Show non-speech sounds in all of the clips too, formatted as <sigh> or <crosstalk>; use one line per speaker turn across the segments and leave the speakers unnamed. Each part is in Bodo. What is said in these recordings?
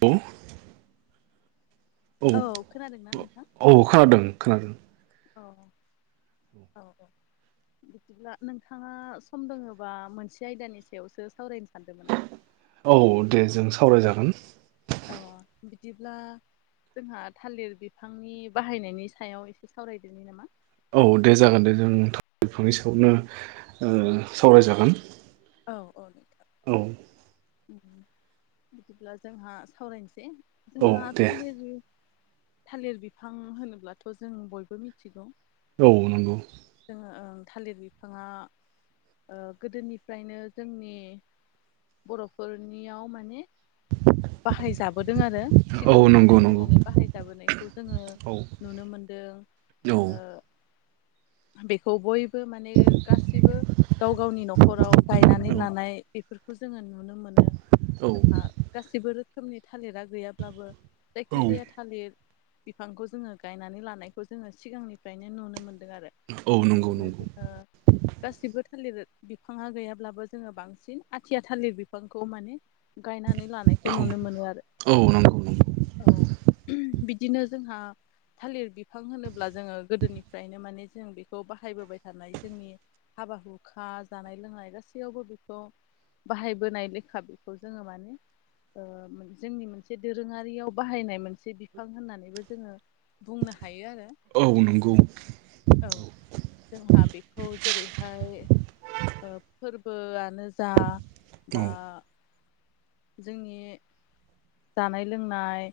औ औ औ खोनादों खोनादों
अ--औ औ। बिदिब्ला नोंथाङा सम दोङबा मोनसे आयदानि सायावसो सावरायनोसै
औ दे जों सावरायजागोन।
अ बिदिब्ला जोंहा थालिर बिफांनि बाहायनायनि सायाव एसे सावरायदोनि नामा?
औ दे जागोन दे जों नोंथां बिफांनि सायावनो सावरायजागोन।
औ औ नोंथां।
औ
बिदिब्ला जोंहा सावरायनोसै
औ
जोंहा
दे
थालिर थालिर बिफां होनोब्लाथ' जों बयबो मिथिगौ।
औ नंगौ।
जोङो ओ थालिर बिफाङा ओ गोदोनिफ्रायनो जोंनि बर'फोरनियाव माने बाहायजाबोदों आरो
औ नंगौ
सिगांनिफ्रायनो
नंगौ
माने बाहायजाबोनायखौ जोङो
औ
नुनो मोनदों।
औ
जोङो बेखौ बयबो माने गासिबो गाव गावनि न'खराव गायनानै
औ
लानाय बेफोर फोरखौ जोङो नुनो मोनो।
औ
जोंहा गासैबो रोखोमनि थालिरा गैयाब्लाबो जायखिजाया थालिर बिफांखौ जोङो गायनानै लानायखौ जोङो सिगांनिफ्रायनो नुनो मोनदों आरो।
औ नंगौ
बिदिनो
नंगौ
जोङो गासिबो थालिर बिफाङा गैयाब्लाबो जोङो बांसिन आथिया थालिर बिफांखौ माने गायनानै लानायखौ
औ
नुनो मोनो आरो,
औ नंगौ नंगौ
औ। <unintelligible> बिदिनो जोंहा थालिर बिफां होनोब्ला जोङो गोदोनिफ्रायनो माने जों बे खौ बाहायबोबाय थानाय जोंनि हाबा हुखा जानाय लोंनाय गासैयावबो बेखौ बाहायबोनाय लेखा, बेखौ जोङो माने ओ जोंनि मोनसे दोरोङारियाव बाहायनाय मोनसे बिफां होननानैबो जोङो बुंनो हायो आरो
औ नंगौ।
औ
<inaudible>
जोंहा बेखौ जेरैहाय ओ फोरबोआनो जा बा जोंनि जानाय लोंनाय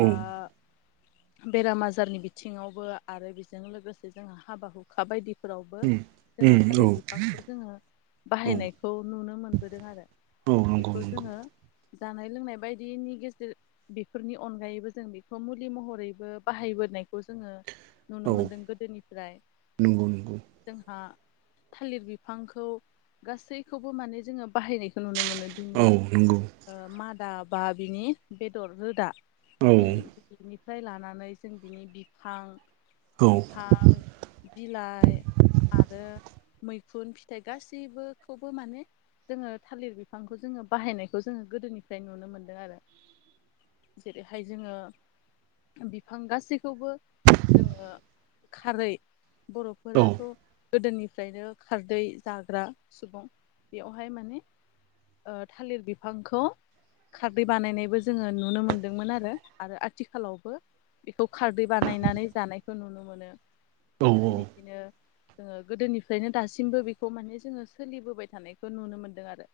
बा बेराम आजारनि बिथिङावबो आरो बेजों लोगोसे जोंहा हाबा हुखा बायदि फोरावबो जोङो
औ
थालिर बिफांखौ जोङो
औ
बाहायनायखौ नुनो मोनबोदों आरो।
औ नंगौ
बेखौ
नंगौ
जोङो जानाय लोंनाय बायदिनि गेजेर बेफोरनि अनगायैबो जों बेखौ मुलि महर रैबो बाहायबोनायखौ जोङो नुनो
औ
मोनदों गोदोनिफ्राय
नंगौ नंगौ
जोंहा थालिर बिफांखौ गासैखौबो माने जोङो बाहायनायखौ नुनो मो मोनो
औ
बिनि
नंगौ
ओ मादा बा बिनि बेदर रोदा
औ
बिनि बिनिफ्राय लानानै जों बिनि बिफां बिफां बिलाइ आरो मैखुन फिथाइ गासैबोखौबो माने जोङो थालिर बिफांखौ जोङो बाहायनायखौ जोङो गोदोनिफ्राय नुनो मोनदों आरो। जेरैहाय जोङो बिफां गासैखौबो जोङो खारै
औ
बर'फोराथ' गोदोनिफ्रायनो खारदै जाग्रा सुबुं बेयावहाय माने ओ थालिर बिफांखौ खारदै बानायनायबो जोङो नुनो मोनदोंमोन आरो। आरो आथिखाल खालावबो बेखौ खारदै बानायनानै जानायखौ नुनो मोनो।
औ
बिदिनो जोङो गोदोनिफ्रायनो दासिमबो बेखौ माने जोङो सोलिबोबाय थानायखौ नुनो मोनदों आरो।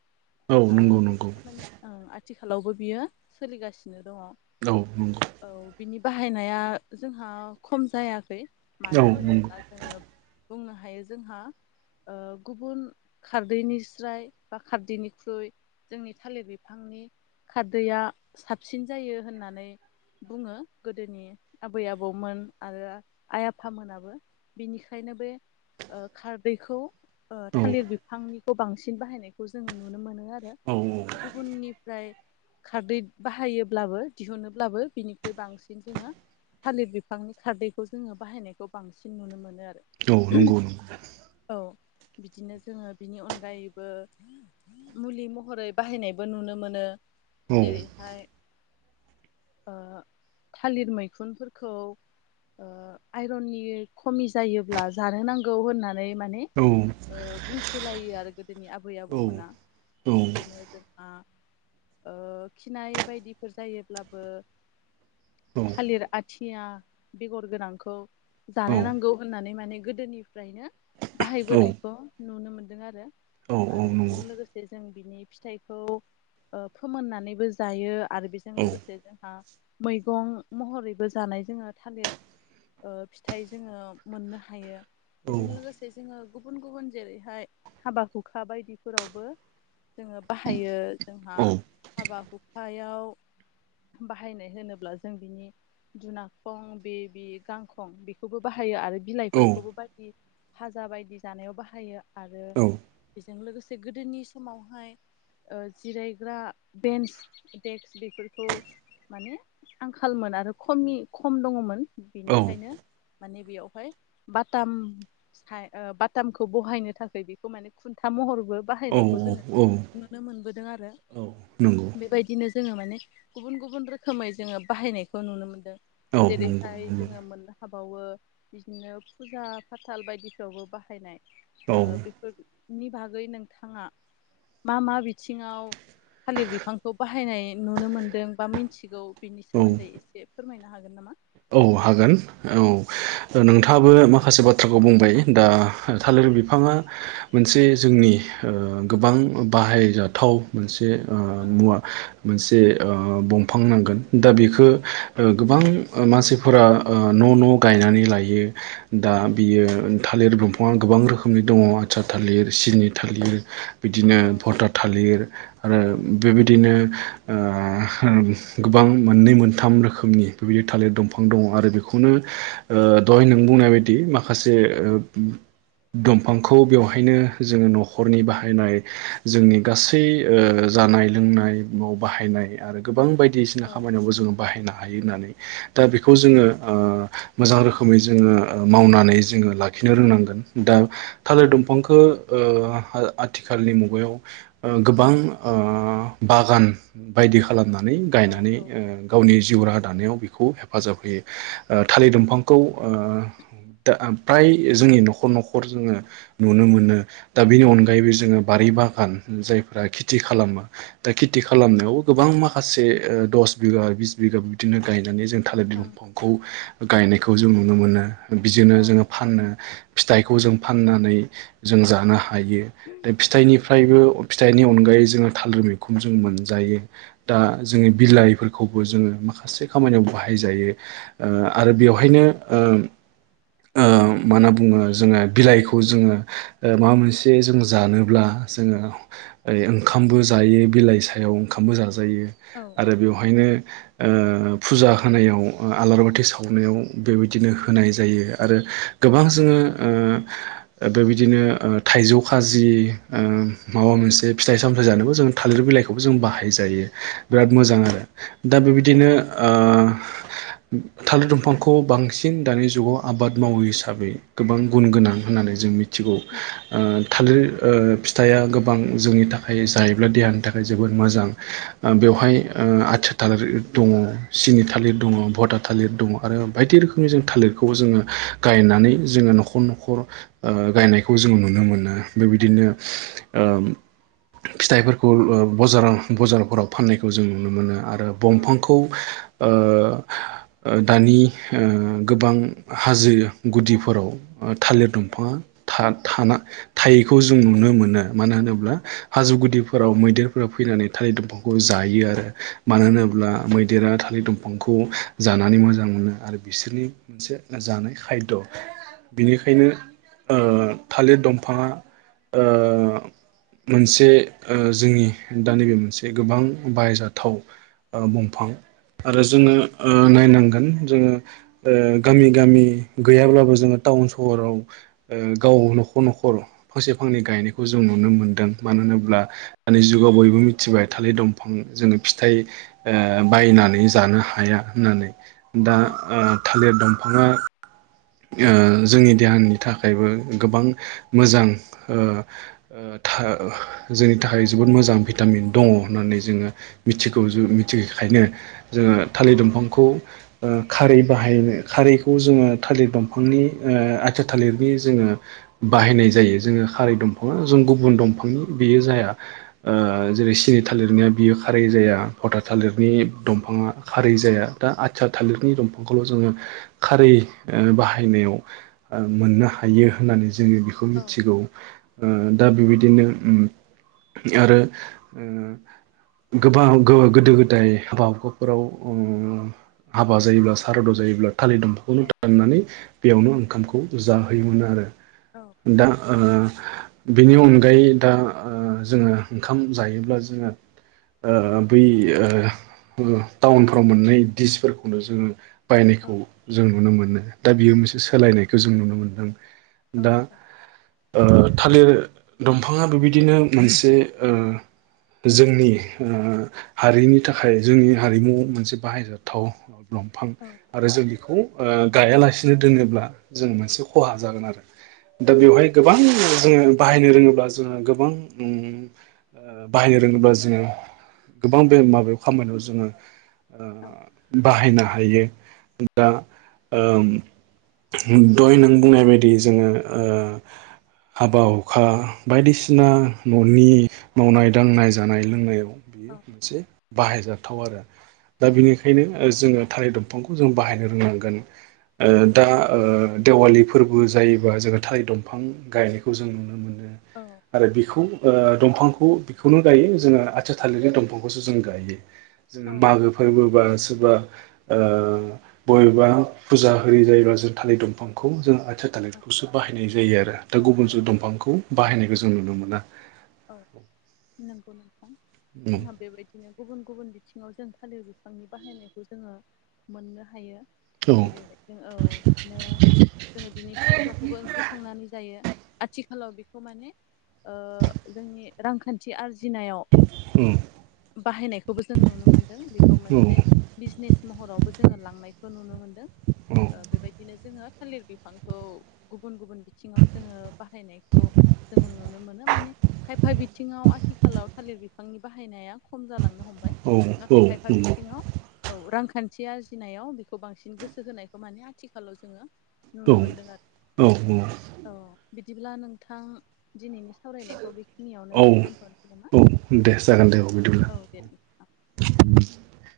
औ
ओ
नंगौ
बि
नंगौ
माने ओ आथिखालावबो बियो सोलिगासिनो दङ।
हेलौ नंगौ।
औ बिनि बाहायनाया जोंहा खम जाया खौ
औ
मानो
नंगौ
होनोब्ला जोंङो बुंनो हायो जोंहा ओ गुबुन खारदैनि स्राय बा खारदैनिख्रुइ जोंनि थालिर बिफांनि खारदैया साबसिन जायो होननानै बुंङो गोदोनि आबै आबौमोन आरो आइ आफामोनाबो बिनिखायनो बे ओ खारदैखौ ओ
औ
थालिर बिफांनिखौ बांसिन बाहायनायखौ जोंङो नुनो मोनो आरो
औ
गुबुननिफ्राय खारदै बाहायोब्लाबो दिहुनोब्लाबो बिनि बांसिन जोंङो थालिर बिफांनि खारदैखौ जोंङो बाहायनायखौ बांसिन नुनो मोनो आरो
औ नंगौ नंगौ
औ बिदिनो जोंङो बिनि अनगायैबो मुलि महरै बाहायनायबो नुनो मोनो।
औ
जेरैहाय ओ थालिर मैखुनफोरखौ ओ आइरननि खमि जायोब्ला जानो नांगौ होननानै होन्नानै माने‌
औ
ओ‌ बुंसो लायो आरो गोदोनि आबै
औ
आबौमोना
औ
बिदिनो जोंहा ओ खिनाय बायदिफोर जायोब्लाबो थालिर आथिया बेगर गोनांखौ
औ नंगौ औ
जानो नांगौ होननानै माने गोदोनिफ्रायनो बाहायबोनायखौ नुनो मोनदों आरो आरो बेजों लोगोसे जों बिनि फिथाइखौ फोमोननानैबो जायो आरो बेजों लोगोसे जोंहा मैगं महरैबो जानाय जोंङो थालिर ओ फिथाइ जोंङो मोननो हायो। बेजों लोगोसे जोंङो गुबुन-गुबुन जेरैहाय हाबा हुखा बायदिफोरावबो जोंङो बाहायो जोंहा हाबा हुखायाव बाहायनाय होनोब्ला जों बिनि दुनाखं बेबि गांखं बेखौबो बाहायो आरो बिलाइफोरखौबो बायदि फाजा बायदि जानायाव बाहायो आरो बेजों लोगोसे गोदोनि समावहाय ओ जिरायग्रा बेन्स देक्स बेफोरखौ माने आंखालमोन आरो खमि खम दंङमोन बेनिखायनो माने बेयावहाय बाथाम हाय ओ बाथामखौ बहायनो थाखाय बेखौ माने खुन्था था महरबो बाहायनायखौ जोंङो
औ औ
नुनो मोनबो नुदों आरो
नंगौ
बेबायदिनो‌ जोंङो माने गुबुन-गुबुन रोखोमै जोंङो बाहायनायखौ नुनो मोनदों
औ नंगौ
जेरैहाय
नंगौ
जोंङो मोननो हाबावो बिदिनो फुजा फाथाल बायदिफ्रावबो बाहायनाय
औ
ओ बेफोरनि बागै नोंथांङा मा-मा बिथिंङाव थालिर बिफांखौ बाहायनाय नुनो मोनदों बा मिथिगौ बिनि
औ
सोमोन्दै एसे फोरमायनो हागोन नामा?
औ हागोन औ नोंथांङाबो माखासे बाथ्राखौ बुंबाय दा थालिर बिफांङा मोनसे जोंनि ओ गोबां बाहायजाथाव मोनसे मुवा मोनसे जे ओ बंफां नांगोन दा बेखौ गोबां मानसिफोरा ओ न-न गायनानै लायो दा बियो थालिर बंफांङा गोबां रोखोमनि दंङ आथिया थालिर सिनि थालिर बिदिनो भटार थालिर आरो बेबायदिनो ओ गोबां मोननै मोनथाम रोखोमनि बेबायदि थालिर दंफां दंङ आरो बेखौनो ओ दहाय नों बुंनाय बायदि माखासे ओ दंफांखौ बेवहायनो जोंङो नखरनि बाहायनाय जोंनि गासै जानाय लोंनाय बाहायनाय आरो गोबां बायदिसिना खामानियावबो जोङो बाहायनो हायो होननानै दा बेखौ जोङो मोजां रोखोमै जोङो मावनानै जोङो लाखिनो रोंनांगोन। दा थालिर दंफांखौ ओ आथिखालनि मुगायाव गोबां बागान बायदि खालामना नै गायनानै गावनि जिउ राहा दानायाव खौ हेफाजाब होयो थालिर दंफांखौ ओ दा फ्राय जोंनि न'खर न'खर जोङो नुनो मोनो दा बेनि अनगायैबो जोङो बारि बागान जायफोरा खेथि खालामो दा खेथि खालामनायावबो गोबां माखासे औ दस बिघा बिस बिघाबो बिदिनो गाय मानि जों थालिर बिफांफांखौ गायनायखौ जों नुनो मोनो बिजोंनो जोङो फाननो फिथाइखौ जों फाननानै जों जानो हायो बे फिथाइ नि फ्रायबो फिथाइनि अनगायै जोङो थालिर मैखं जों मोनजायो दा जोङो बिलाइफोरखौ बो जोङो माखासे खामानियाव बाहायजायो आरो बेवहायनो मा होनना बुङो जोङो बिलाइखौ जोङो माबा मोनसे जों जानोब्ला जोङो ओ ओंखामबो जायो बिलाइ सायाव ओंखामबो जा आरो बेवहायनो ओ फुजा होनायाव आलारि बाथि सावनायाव बेबायदिनो होनाय जायो। आरो गोबां जोङो ओ
<inaudible>
बेबायदिनो थाइजौ खाजि माबा मोनसे फिथाइ सामथथाय जानोबो जों थालिर बिलाइ खौबो जों बाहाय जायो बिराद मोजां आरो, दा बेबायदिनो ओ
<inaudible>
थालिर दंफांखौ बांसिन दानि जुगाव आबाद मावो हिसाबै गोबां गुन गोनां होननानै होननानै जों मिथिगौ थालिर फिथाइया गोबां जोंनि थाखाय जायोब्ला देहानि थाखाय जोबोद मोजां बेवहाय आथिया थालारि दङ। सिनि थालिर दङ, भटा थालिर दङ आरो बायदि रोखोमनि जों थालिरखौ जोङो गायनानै जोङो न'खर न'खर गायनायखौ जोंङ नुनो मोनो बेबायदिनो ओ फिथाइफोरखौ ओ बजारराव बजारफोराव फाननायखौ जों नुनो मोनो आरो आरो दंफांखौ ओ दानि गोबां हाजो गुदिफोराव थालिर दंफाङा था-थाना-थायैखौ जों नुनो मोनो। मानो होनोब्ला हाजो गुदिफोराव मैदेरफोरा फैनानै थालिर दंफांखौ जायो आरो। मानो होनोब्ला मैदेरा फलि दंफांखौ जानानै मोजां मोनो आरो बिसोरनि मोनसे जानाय खायद'। बिनिखायनो थालिर दंफाङा मोनसे जोंनि दा नैबे मोनसे गोबां बायजाथाव बंफां आरो जोङो नायनांगोन जोङो गामि गामि गैयाब्लाबो जोङो टाउन सहराव गावनो न'खर न'खर फांसे फांनै गायनायखौ जों नुनो मोनदों मानो होनोब्ला दानि जुगाव बयबो मिथिबाय थालिर दंफां जोङो फिथाइ ओ बायनानै जानो हाया होननानै दा थालिर दंफाङा जोंनि देहानि थाखायबो गोबां मोजां जोंनि थाखाय जोबोद मोजां भिटामिन दङ होननानै जोङो मिथिगौ मिथि ओंखायनो जोङो थालिर दंफांखौ खारै बाहायनो खारैखौ जोङो थालिर दंफांनि आथिाया थालिरनि जोङो बाहायनाय जायो जोङो खारै दंफाङा जों गुबुन दंफांनि बियो जाया जेरै सिनि थालिरनिया बियो खारै जाया भथा थालिरनि दंफांआ खारै जाया दा आार थालिरनि दंफांखौल' जोङो खारै बाहायनाय मोननो हायो होननानै जोङो बेखौ मिथिगौ दा बेबायदिनो। आरो गोबां गोदो गोदाय हाबा। नफोराव हाबा जायोब्ला सारद' जायोब्ला थालिर दंफांखौनो दाननानै बेयावनो ओंखामखौ जाहोयोमोन आरो दा ओ बेनि अनगायै दा जोङो ओंखाम जायोब्ला जोङो ओ बै ओ। टाउनफ्राव मोननाय डिसफोरखौनो जोङो बायनायखौ जों नुनो मोनो। दा बियो मोनसे सोलायनायखौ जों नुनो मोनदों दा। थालिर दंफाङा बेबायदिनो मोनसे‌ ओ जोंनि ओ हारिनि थाखाय जोंनि हारिमु मोनसे बाहायजाथाव दंफां आरो जों बेखौ ओ गायालासिनो दोनोब्ला जों मोनसे खहा जागोन आरो। दा बेवहाय गोबां जोङो बाहायनो रोङोब्ला जोङो गोबां उम ओ बाहायनो रोङोब्ला जोङो गोबां बे माबायाव खामानियाव जोङो बाहायनो हायो दा ओम दय नों बुंनाय बायदि जोङो ओ हाबा हुखा बायदिसिना न'नि मावनाय दांनाय जानाय लोंनायाव। बेयो मोनसे बाहायजाथाव आरो दा बेनिखायनो जोङो थालिर दंफां। दंफांखौ जों बाहायनो रोंनांगोन। दा देवालि फोरबो जायोबा जों थालिर दंफां गायनायखौ जों नुनो मोनो। आरो बेखौ दंफांखौ बेखौनो गायो जोङो आथिया‌ थालिरनि दंफांखौसो जों। जों गायो जोंओ मागो फोरबोबास- सोरबा ओ बबेबा फुजा होयो जायोब्लाा जों थालिर दंफांखौ जों ‌आ थालिरखौसो बाहायनाय जायो आरो दा गुबुनजों दंफांखौ बाहायनायखौ जों नुनो मोना।
औ नंगौ नोंथां जोंहा बेबायदिनो गुबुन गुबुन बिथिङाव जों थालिर बिफांनि बाहायनायखौ जोङो मोननो हायो।
औ
जेरैहायजों औ बिदिनो। जोङो बिनि फस्लाखौबो ओंख्रि संनानै जायो आथिखालाव बेखौ माने ओ जोंनि रांखान्थि आरजि जिनायाव बाहायनायखौबो जों नुनो मोनदों बेखौ मोनसे बिजनेस महरावबो जोङो लांनायखौ नुनो मोनदों ओ बेबायदिनो जोङो थालिर बिफांखौ गुबुन गुबुन बिथिङाव जोङो बाहायनायखौ जोङो नुनो मोनो माने। खायफा बिथिङाव आथिखालाव थालिर बिफांनि बाहायनाया खम जालांनो हमबाय।
औ औ
नाथाय खायफा
नंगौ औ
बिथिङाव औ रांखान्थि। आरजिनायाव बेखौ बांसिन गोसो होनायखौ माने आथिखालाव जोङो। नुनो
दं
मोनदों आरो
औ औ।
बिदिब्ला नोंथां दिनैनि सावरायनायखौ। बेखिनियावनो
औ औ
दोनथ'सै नामा दे औ दे नोंथां। <inaudible>